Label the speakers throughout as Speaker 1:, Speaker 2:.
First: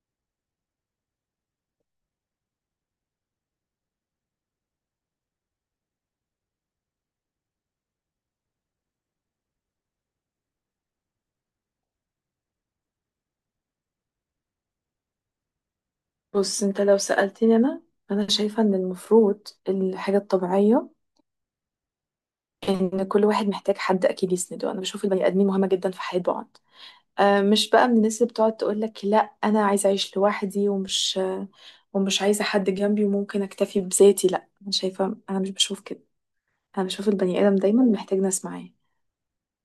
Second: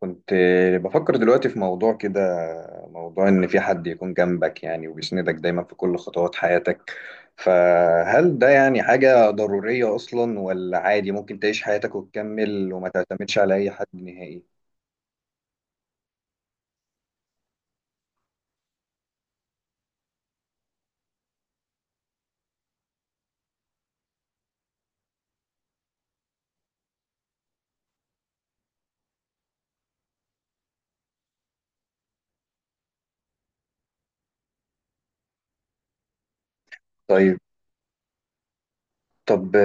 Speaker 1: كنت بفكر دلوقتي في موضوع كده، موضوع إن في حد يكون جنبك يعني وبيسندك دايما في كل خطوات حياتك. فهل ده يعني حاجة ضرورية أصلا، ولا عادي ممكن تعيش حياتك وتكمل وما تعتمدش على أي حد نهائي؟
Speaker 2: بص انت لو سألتني انا شايفة ان المفروض الحاجة الطبيعية ان كل واحد محتاج حد اكيد يسنده. انا بشوف البني ادمين مهمة جدا في حياة بعض. آه، مش بقى من الناس اللي بتقعد تقول لك لا انا عايزة اعيش لوحدي ومش عايزة حد جنبي وممكن اكتفي بذاتي. لا، انا شايفة، انا مش بشوف كده. انا بشوف
Speaker 1: طيب.
Speaker 2: البني ادم دايما محتاج ناس معاه.
Speaker 1: طب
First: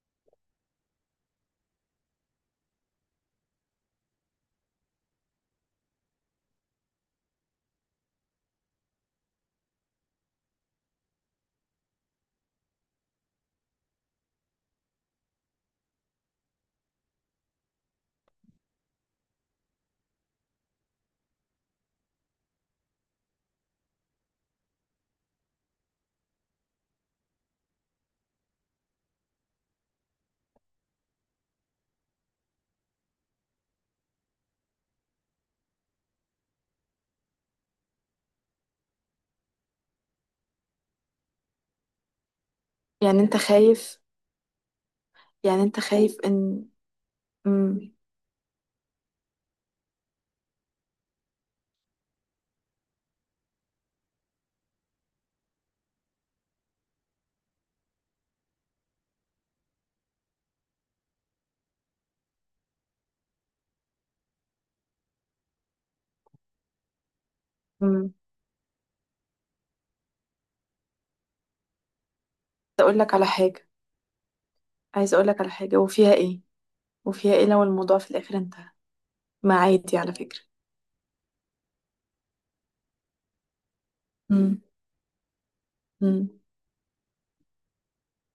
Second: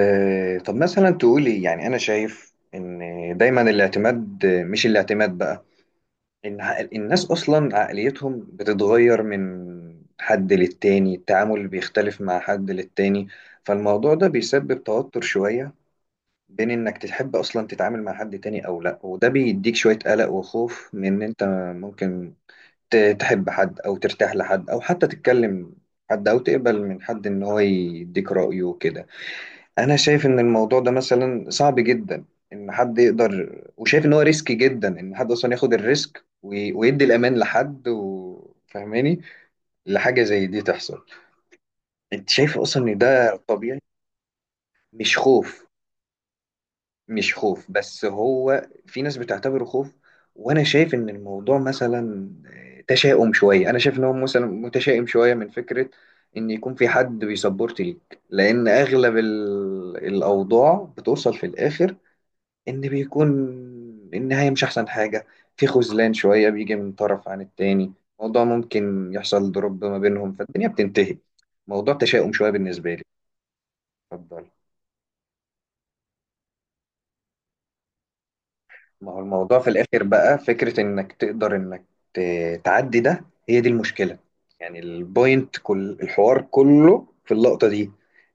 Speaker 1: طب مثلا تقولي، يعني أنا شايف إن دايما الاعتماد، مش الاعتماد بقى، إن الناس أصلا عقليتهم بتتغير من حد للتاني، التعامل بيختلف مع حد للتاني. فالموضوع ده بيسبب توتر شوية بين إنك تحب أصلا تتعامل مع حد تاني أو لأ، وده بيديك شوية قلق وخوف من إن أنت ممكن تحب حد أو ترتاح لحد أو حتى تتكلم حد أو تقبل من حد إن هو يديك رأيه وكده. انا شايف ان الموضوع ده مثلا صعب جدا، ان حد يقدر، وشايف ان هو ريسكي جدا ان حد اصلا ياخد الريسك ويدي الامان لحد. وفهماني لحاجه زي دي تحصل. انت شايف اصلا ان
Speaker 2: يعني
Speaker 1: ده
Speaker 2: انت
Speaker 1: طبيعي؟
Speaker 2: خايف؟
Speaker 1: مش
Speaker 2: يعني
Speaker 1: خوف.
Speaker 2: انت خايف ان...
Speaker 1: مش خوف،
Speaker 2: امم
Speaker 1: بس هو في ناس بتعتبره خوف. وانا شايف ان الموضوع مثلا تشاؤم شويه، انا شايف ان هو مثلا متشائم شويه من فكره ان يكون في حد بيسبورت ليك، لان اغلب الاوضاع بتوصل في الاخر ان بيكون النهاية مش احسن حاجة. في خذلان شوية بيجي من طرف عن التاني،
Speaker 2: امم
Speaker 1: موضوع ممكن يحصل ضرب ما بينهم فالدنيا بتنتهي. موضوع تشاؤم شوية بالنسبة
Speaker 2: اقول
Speaker 1: لي.
Speaker 2: لك على حاجة،
Speaker 1: اتفضل.
Speaker 2: عايزة اقول لك على حاجة، وفيها ايه؟ وفيها ايه لو الموضوع في الاخر انتهى؟
Speaker 1: ما هو
Speaker 2: ما
Speaker 1: الموضوع في
Speaker 2: عادي
Speaker 1: الاخر
Speaker 2: على
Speaker 1: بقى
Speaker 2: فكرة.
Speaker 1: فكرة انك تقدر انك تعدي ده، هي دي المشكلة.
Speaker 2: مم.
Speaker 1: يعني البوينت كل
Speaker 2: مم.
Speaker 1: الحوار كله في اللقطة دي،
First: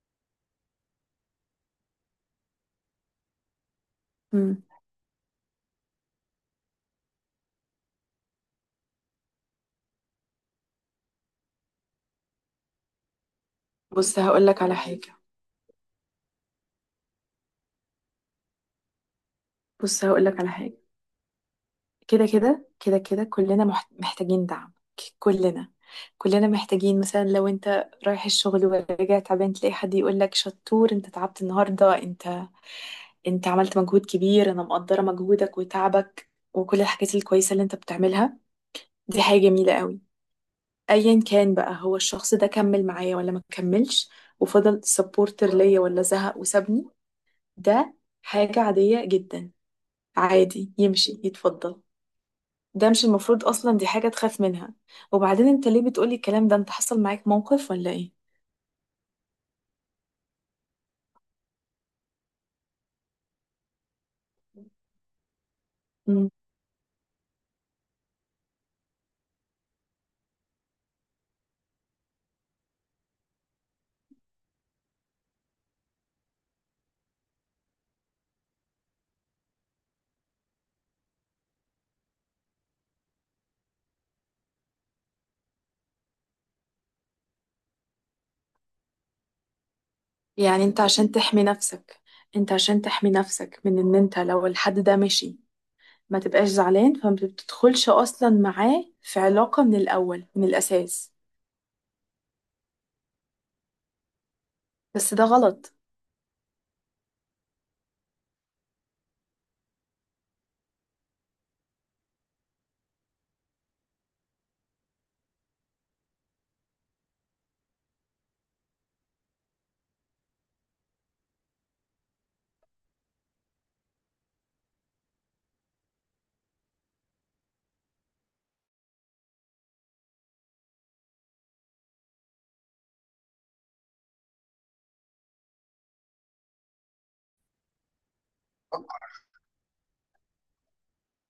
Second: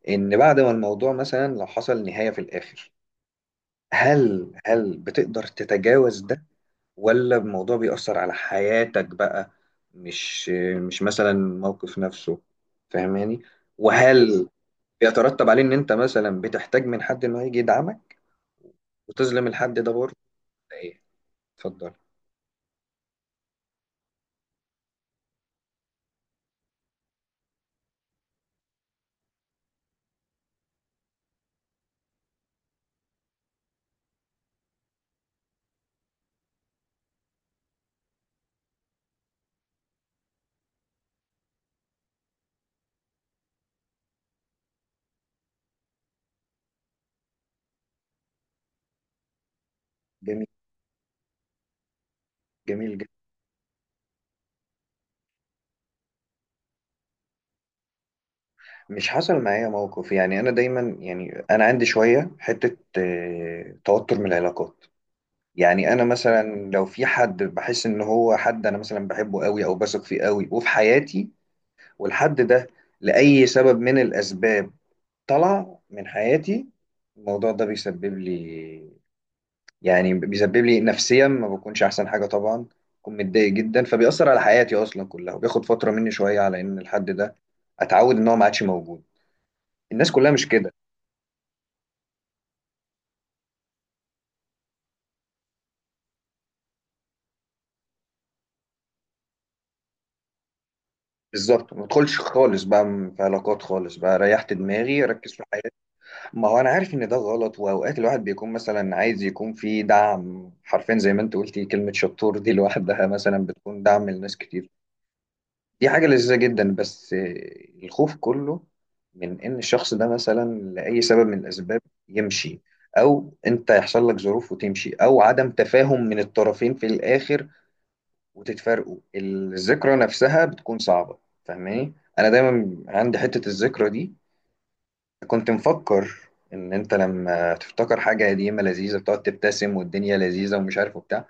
Speaker 1: ان بعد ما الموضوع مثلا لو حصل نهاية في الاخر، هل
Speaker 2: مم.
Speaker 1: هل بتقدر تتجاوز ده ولا الموضوع بيأثر على حياتك بقى؟ مش مش مثلا الموقف نفسه، فاهماني؟
Speaker 2: بص هقول
Speaker 1: وهل
Speaker 2: لك على حاجة،
Speaker 1: بيترتب عليه ان انت مثلا بتحتاج من حد انه يجي يدعمك وتظلم الحد ده
Speaker 2: بص
Speaker 1: برضه،
Speaker 2: هقول لك على حاجة.
Speaker 1: ولا ايه؟ اتفضل.
Speaker 2: كده كده كده كده كلنا محتاجين دعم، كلنا كلنا محتاجين. مثلا لو انت رايح الشغل وراجع تعبان تلاقي حد يقول لك شطور، انت تعبت النهاردة، انت عملت مجهود كبير، انا مقدرة مجهودك وتعبك وكل الحاجات الكويسة اللي انت بتعملها، دي حاجة جميلة قوي. ايا كان بقى هو الشخص ده كمل معايا ولا ما كملش، وفضل سبورتر ليا ولا زهق وسابني، ده حاجة عادية جدا.
Speaker 1: جميل،
Speaker 2: عادي يمشي يتفضل. ده
Speaker 1: جميل
Speaker 2: مش
Speaker 1: جدا.
Speaker 2: المفروض أصلا دي حاجة تخاف منها. وبعدين أنت ليه بتقولي الكلام ده؟ أنت حصل معاك موقف ولا إيه؟
Speaker 1: مش حصل معايا موقف، يعني انا دايما، يعني انا عندي شويه حته توتر من العلاقات. يعني انا
Speaker 2: مم.
Speaker 1: مثلا لو في حد بحس ان هو حد انا مثلا بحبه قوي او بثق فيه قوي وفي حياتي، والحد ده لاي سبب من الاسباب طلع من حياتي، الموضوع ده بيسبب لي، يعني بيسبب لي نفسيا ما بكونش احسن حاجه طبعا، بكون متضايق جدا، فبيأثر على حياتي اصلا كلها، وبياخد فتره مني شويه على ان الحد ده اتعود ان هو ما عادش موجود. الناس كلها مش
Speaker 2: يعني
Speaker 1: كده.
Speaker 2: أنت عشان تحمي نفسك، أنت عشان تحمي نفسك من إن أنت لو الحد ده مشي ما تبقاش زعلان، فما بتدخلش أصلا معاه في علاقة من الأول من الأساس.
Speaker 1: بالظبط، ما ادخلش خالص بقى في علاقات خالص بقى، ريحت دماغي
Speaker 2: بس ده
Speaker 1: ركز في حياتي.
Speaker 2: غلط.
Speaker 1: ما هو انا عارف ان ده غلط، واوقات الواحد بيكون مثلا عايز يكون في دعم، حرفيا زي ما انت قلتي كلمه شطور دي لوحدها مثلا بتكون دعم لناس كتير، دي حاجة لذيذة جدا. بس الخوف كله من إن الشخص ده مثلا لأي سبب من الأسباب يمشي، أو أنت يحصل لك ظروف وتمشي، أو عدم تفاهم من الطرفين في الآخر وتتفارقوا، الذكرى نفسها بتكون صعبة. فاهماني؟ أنا دايما عندي حتة الذكرى دي. كنت مفكر إن أنت لما تفتكر حاجة قديمة لذيذة بتقعد تبتسم والدنيا لذيذة ومش عارف وبتاع،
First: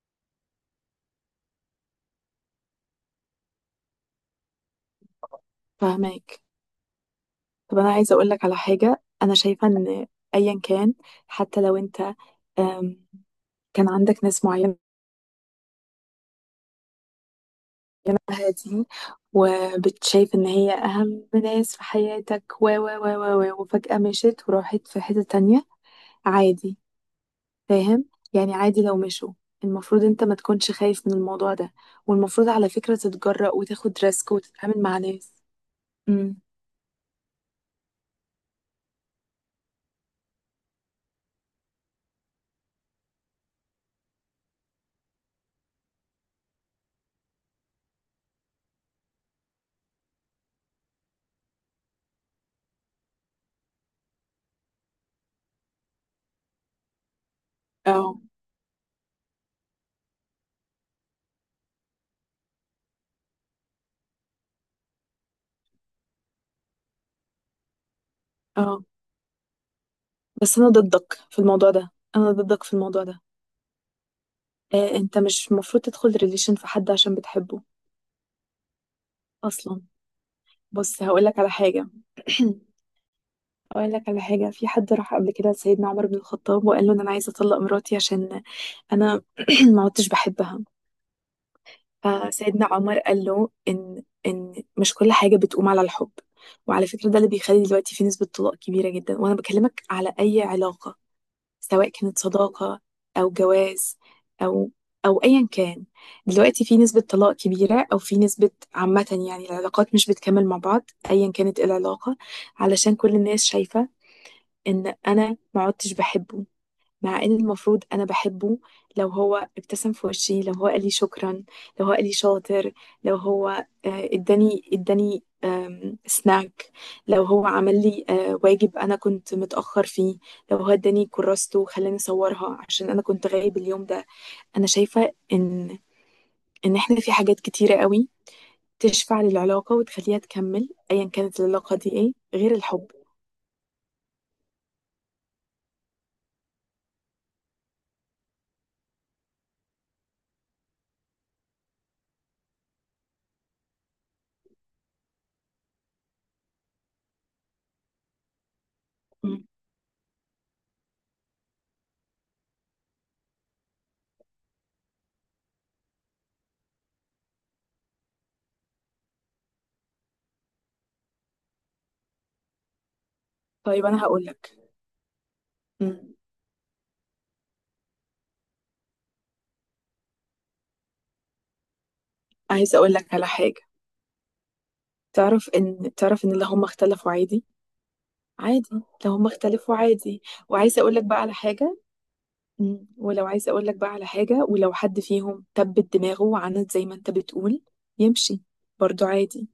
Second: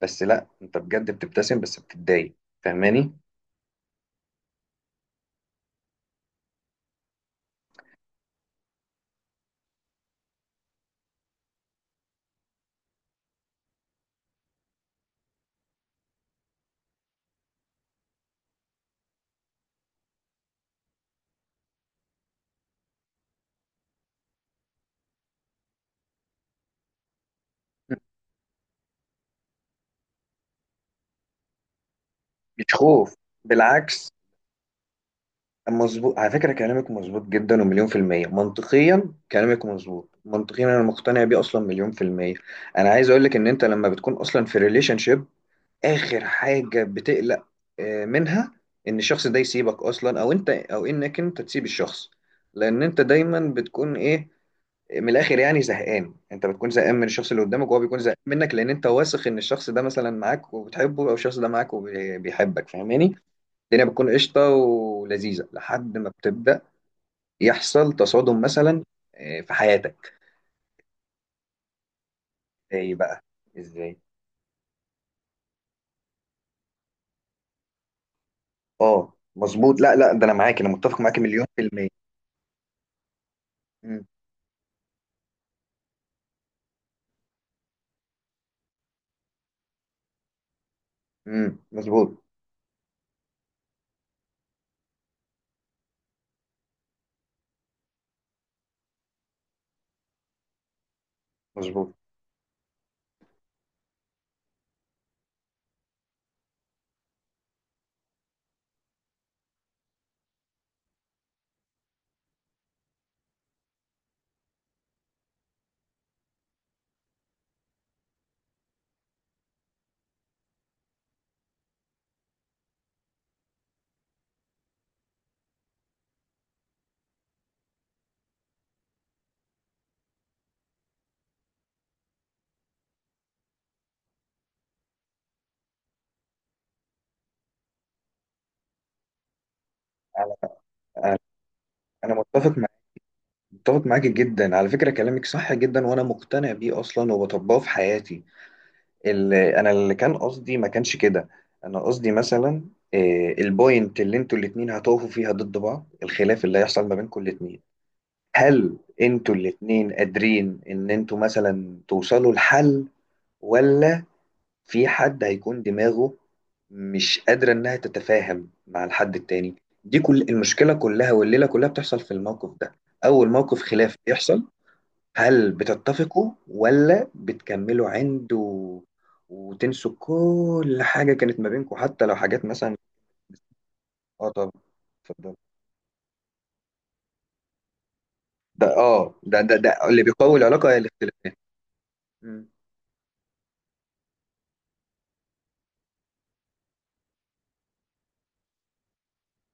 Speaker 1: بس لأ، أنت بجد بتبتسم بس بتتضايق. فاهماني؟
Speaker 2: فهماك. طب أنا عايزة أقولك على حاجة، أنا شايفة إن أيا كان، حتى لو أنت أم، كان عندك ناس معينة معاها دي وبتشايف ان هي اهم ناس في حياتك و وفجأة مشيت وراحت في حتة تانية، عادي. فاهم؟ يعني عادي لو مشوا، المفروض انت ما تكونش خايف من الموضوع ده، والمفروض على
Speaker 1: مش
Speaker 2: فكرة
Speaker 1: خوف.
Speaker 2: تتجرأ وتاخد
Speaker 1: بالعكس.
Speaker 2: ريسك وتتعامل مع ناس.
Speaker 1: مظبوط، على
Speaker 2: امم
Speaker 1: فكرة كلامك مظبوط جدا ومليون في المية. منطقيا كلامك مظبوط، منطقيا أنا مقتنع بيه أصلا مليون في المية. أنا عايز أقولك إن أنت لما بتكون أصلا في ريليشن شيب، آخر حاجة بتقلق منها إن الشخص ده يسيبك أصلا أو أنت، أو إنك أنت تسيب الشخص. لأن أنت دايما بتكون إيه، من الآخر يعني زهقان، أنت بتكون زهقان من الشخص اللي قدامك وهو بيكون زهقان
Speaker 2: اه.
Speaker 1: منك، لأن أنت واثق إن الشخص ده مثلا معاك وبتحبه أو الشخص ده معاك وبيحبك، فاهماني؟ الدنيا بتكون قشطة ولذيذة لحد ما بتبدأ يحصل تصادم
Speaker 2: اه،
Speaker 1: مثلا في حياتك.
Speaker 2: بس انا ضدك في الموضوع ده، انا ضدك في
Speaker 1: ايه
Speaker 2: الموضوع ده.
Speaker 1: بقى؟ ازاي؟
Speaker 2: آه، انت مش المفروض تدخل ريليشن في حد عشان بتحبه
Speaker 1: اه مظبوط.
Speaker 2: اصلا.
Speaker 1: لا، لا، ده انا معاك، انا متفق
Speaker 2: بص
Speaker 1: معاك
Speaker 2: هقولك
Speaker 1: مليون
Speaker 2: على
Speaker 1: في
Speaker 2: حاجة.
Speaker 1: المية.
Speaker 2: اقول
Speaker 1: مم،
Speaker 2: لك على حاجه، في حد راح قبل كده لسيدنا عمر بن الخطاب وقال له إن انا عايزه اطلق مراتي عشان انا ما عدتش بحبها.
Speaker 1: مظبوط.
Speaker 2: فسيدنا عمر قال له ان مش كل حاجه بتقوم على الحب. وعلى فكره ده اللي بيخلي دلوقتي في نسبه طلاق كبيره جدا، وانا بكلمك على اي علاقه، سواء
Speaker 1: مظبوط
Speaker 2: كانت صداقه او جواز او ايا كان. دلوقتي في نسبه طلاق كبيره او في نسبه عامه يعني العلاقات مش بتكمل مع بعض ايا كانت إيه العلاقه، علشان كل الناس شايفه ان انا ما عدتش بحبه، مع ان المفروض انا بحبه. لو هو ابتسم في وشي، لو هو قال لي شكرا، لو هو قال لي شاطر، لو هو اداني سناك، لو هو عمل لي واجب انا كنت متاخر فيه، لو هو اداني كراسته وخلاني اصورها عشان انا كنت غايب اليوم ده. انا شايفه ان احنا في حاجات كتيره قوي تشفع للعلاقه وتخليها
Speaker 1: على-
Speaker 2: تكمل ايا كانت العلاقه دي ايه،
Speaker 1: انا
Speaker 2: غير
Speaker 1: متفق معاك،
Speaker 2: الحب.
Speaker 1: متفق معاك جدا، على فكرة كلامك صح جدا وانا مقتنع بيه اصلا وبطبقه في حياتي. اللي كان قصدي ما كانش كده. انا قصدي مثلا البوينت اللي انتوا الاتنين هتقفوا فيها ضد بعض، الخلاف اللي هيحصل ما بينكم الاتنين، هل انتوا
Speaker 2: مم.
Speaker 1: الاتنين قادرين ان انتوا مثلا توصلوا لحل، ولا في حد هيكون دماغه مش قادرة انها تتفاهم مع الحد التاني؟ دي كل المشكلة كلها والليلة كلها بتحصل في الموقف ده. اول موقف
Speaker 2: طيب
Speaker 1: خلاف
Speaker 2: انا هقول
Speaker 1: بيحصل،
Speaker 2: لك،
Speaker 1: هل بتتفقوا ولا بتكملوا عنده وتنسوا كل حاجة كانت ما بينكم، حتى لو حاجات مثلا.
Speaker 2: عايزة اقول لك على حاجة.
Speaker 1: اه طبعا، اتفضل.
Speaker 2: تعرف ان اللي هم اختلفوا عادي.
Speaker 1: ده،
Speaker 2: عادي لو
Speaker 1: اه،
Speaker 2: هم
Speaker 1: ده ده
Speaker 2: اختلفوا،
Speaker 1: ده اللي
Speaker 2: عادي.
Speaker 1: بيقوي العلاقة هي
Speaker 2: وعايزة اقول لك بقى على
Speaker 1: الاختلافات.
Speaker 2: حاجة.
Speaker 1: مم.
Speaker 2: ولو، عايزة اقول لك بقى على حاجة، ولو حد فيهم تبت دماغه وعند زي ما انت بتقول يمشي، برضو عادي.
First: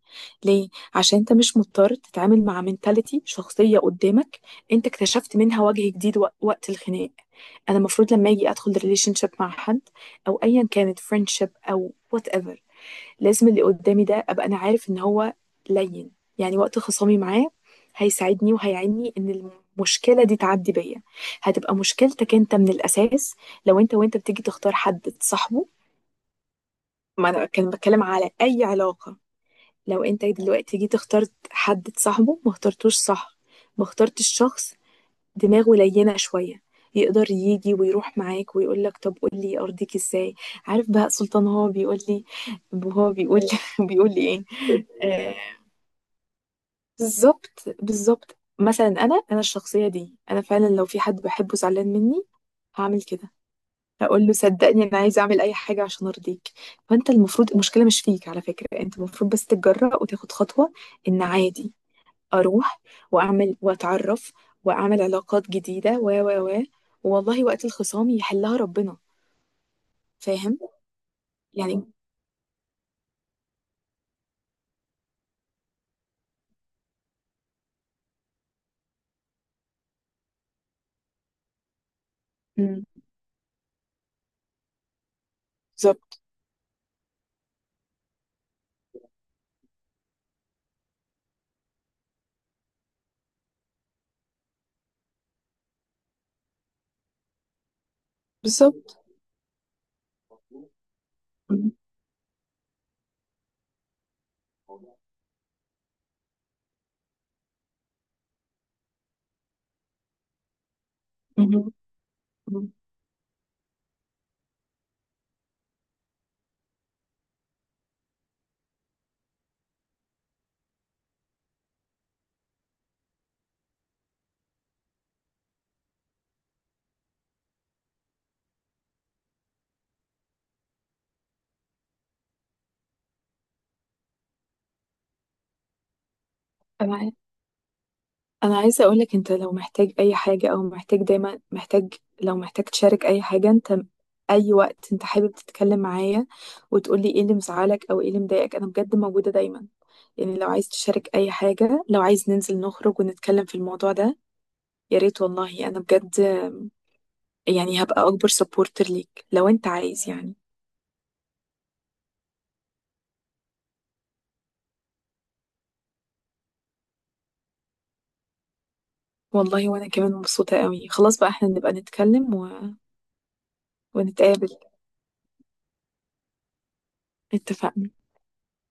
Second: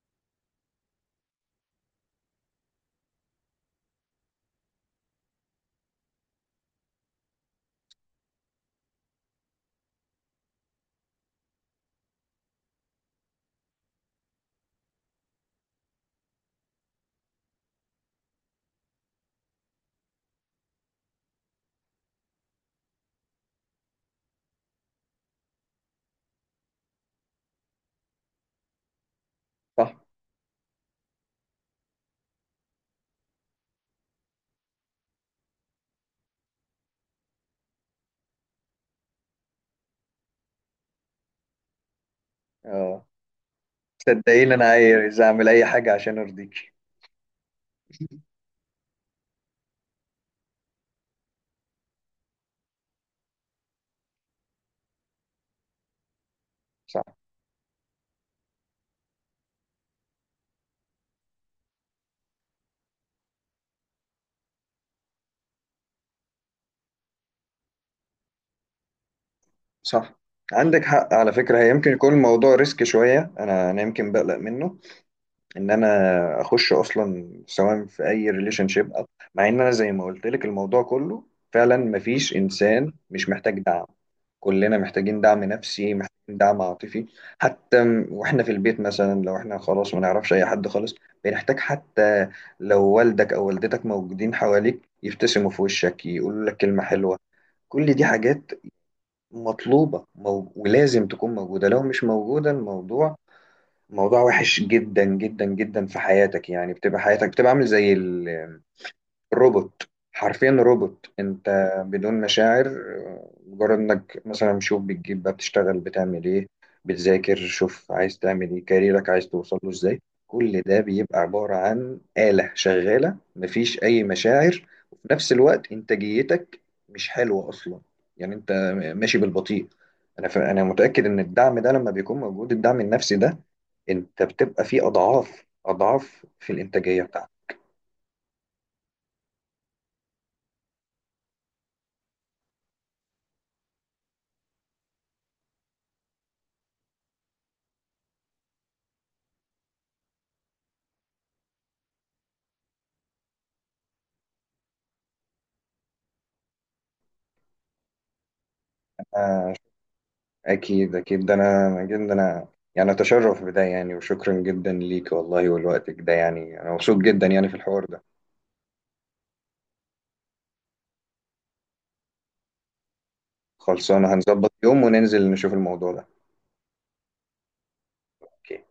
Speaker 2: ليه؟ عشان انت مش مضطر تتعامل مع منتاليتي شخصية قدامك انت اكتشفت منها وجه جديد وقت الخناق. انا المفروض لما اجي ادخل ريليشن شيب مع حد او ايا كانت فريندشيب او whatever، لازم اللي قدامي ده ابقى انا عارف ان هو لين، يعني وقت خصامي معاه هيساعدني وهيعيني ان المشكله دي تعدي بيا. هتبقى مشكلتك انت من الاساس لو انت بتيجي تختار حد تصاحبه، ما انا كان بتكلم على اي علاقه.
Speaker 1: صح.
Speaker 2: لو انت دلوقتي جيت اخترت حد تصاحبه ما اخترتوش صح، ما اخترتش شخص دماغه لينه شويه يقدر يجي ويروح معاك ويقول لك طب قول لي ارضيك ازاي. عارف بهاء سلطان هو بيقول لي،
Speaker 1: اه،
Speaker 2: وهو بيقول بيقول لي ايه؟
Speaker 1: صدقيني انا عايز
Speaker 2: آه،
Speaker 1: اعمل اي حاجه عشان ارضيكي.
Speaker 2: بالظبط بالظبط، مثلا انا الشخصيه دي انا فعلا لو في حد بحبه زعلان مني هعمل كده، هقول له صدقني انا عايزه اعمل اي حاجه عشان ارضيك. فانت
Speaker 1: صح.
Speaker 2: المفروض، المشكله مش فيك على فكره، انت المفروض بس تتجرأ وتاخد خطوه ان عادي اروح واعمل واتعرف واعمل علاقات جديده و والله وقت الخصام يحلها ربنا.
Speaker 1: صح،
Speaker 2: فاهم
Speaker 1: عندك حق على فكره. هي
Speaker 2: يعني؟
Speaker 1: يمكن يكون الموضوع ريسك شويه، انا يمكن بقلق منه، ان انا اخش اصلا سواء في اي ريليشن شيب، مع ان انا زي ما قلت لك الموضوع كله فعلا مفيش
Speaker 2: مم.
Speaker 1: انسان مش محتاج دعم. كلنا محتاجين دعم نفسي،
Speaker 2: بالظبط
Speaker 1: محتاجين دعم عاطفي. حتى واحنا في البيت مثلا، لو احنا خلاص ما نعرفش اي حد خالص، بنحتاج حتى لو والدك او والدتك موجودين حواليك يبتسموا في وشك، يقولوا لك كلمة حلوة. كل دي حاجات
Speaker 2: بالظبط.
Speaker 1: مطلوبة ولازم تكون موجودة.
Speaker 2: مم.
Speaker 1: لو مش موجودة، الموضوع موضوع وحش جدا جدا جدا في حياتك. يعني بتبقى حياتك، بتبقى عامل زي روبوت، حرفيا روبوت
Speaker 2: مم.
Speaker 1: انت، بدون مشاعر.
Speaker 2: مم.
Speaker 1: مجرد انك مثلا شوف بتجيب بقى بتشتغل بتعمل ايه، بتذاكر شوف عايز تعمل ايه كاريرك عايز توصل له ازاي. كل ده بيبقى عبارة عن آلة شغالة مفيش أي مشاعر. وفي نفس الوقت إنتاجيتك مش حلوة أصلا، يعني أنت ماشي بالبطيء. أنا أنا متأكد إن الدعم ده لما بيكون موجود، الدعم النفسي ده، أنت بتبقى فيه أضعاف أضعاف في الإنتاجية
Speaker 2: انا انا عايزه اقولك، انت لو محتاج اي حاجه او محتاج، دايما محتاج، لو محتاج تشارك اي حاجه انت، اي وقت انت حابب تتكلم معايا وتقولي ايه اللي مزعلك او ايه اللي مضايقك، انا بجد موجوده دايما. يعني لو عايز تشارك اي حاجه، لو عايز ننزل نخرج ونتكلم في الموضوع ده، يا ريت، والله انا بجد يعني هبقى اكبر سبورتر ليك لو انت
Speaker 1: بتاعتك.
Speaker 2: عايز يعني.
Speaker 1: أكيد، أكيد ده. أنا جدا أنا يعني أتشرف بده يعني، وشكرا جدا ليك والله، ولوقتك ده يعني. أنا مبسوط جدا يعني في الحوار ده.
Speaker 2: والله وانا كمان مبسوطه قوي. خلاص بقى احنا نبقى نتكلم و...
Speaker 1: خلصانة،
Speaker 2: ونتقابل.
Speaker 1: هنظبط يوم وننزل نشوف الموضوع ده.
Speaker 2: اتفقنا.
Speaker 1: أوكي.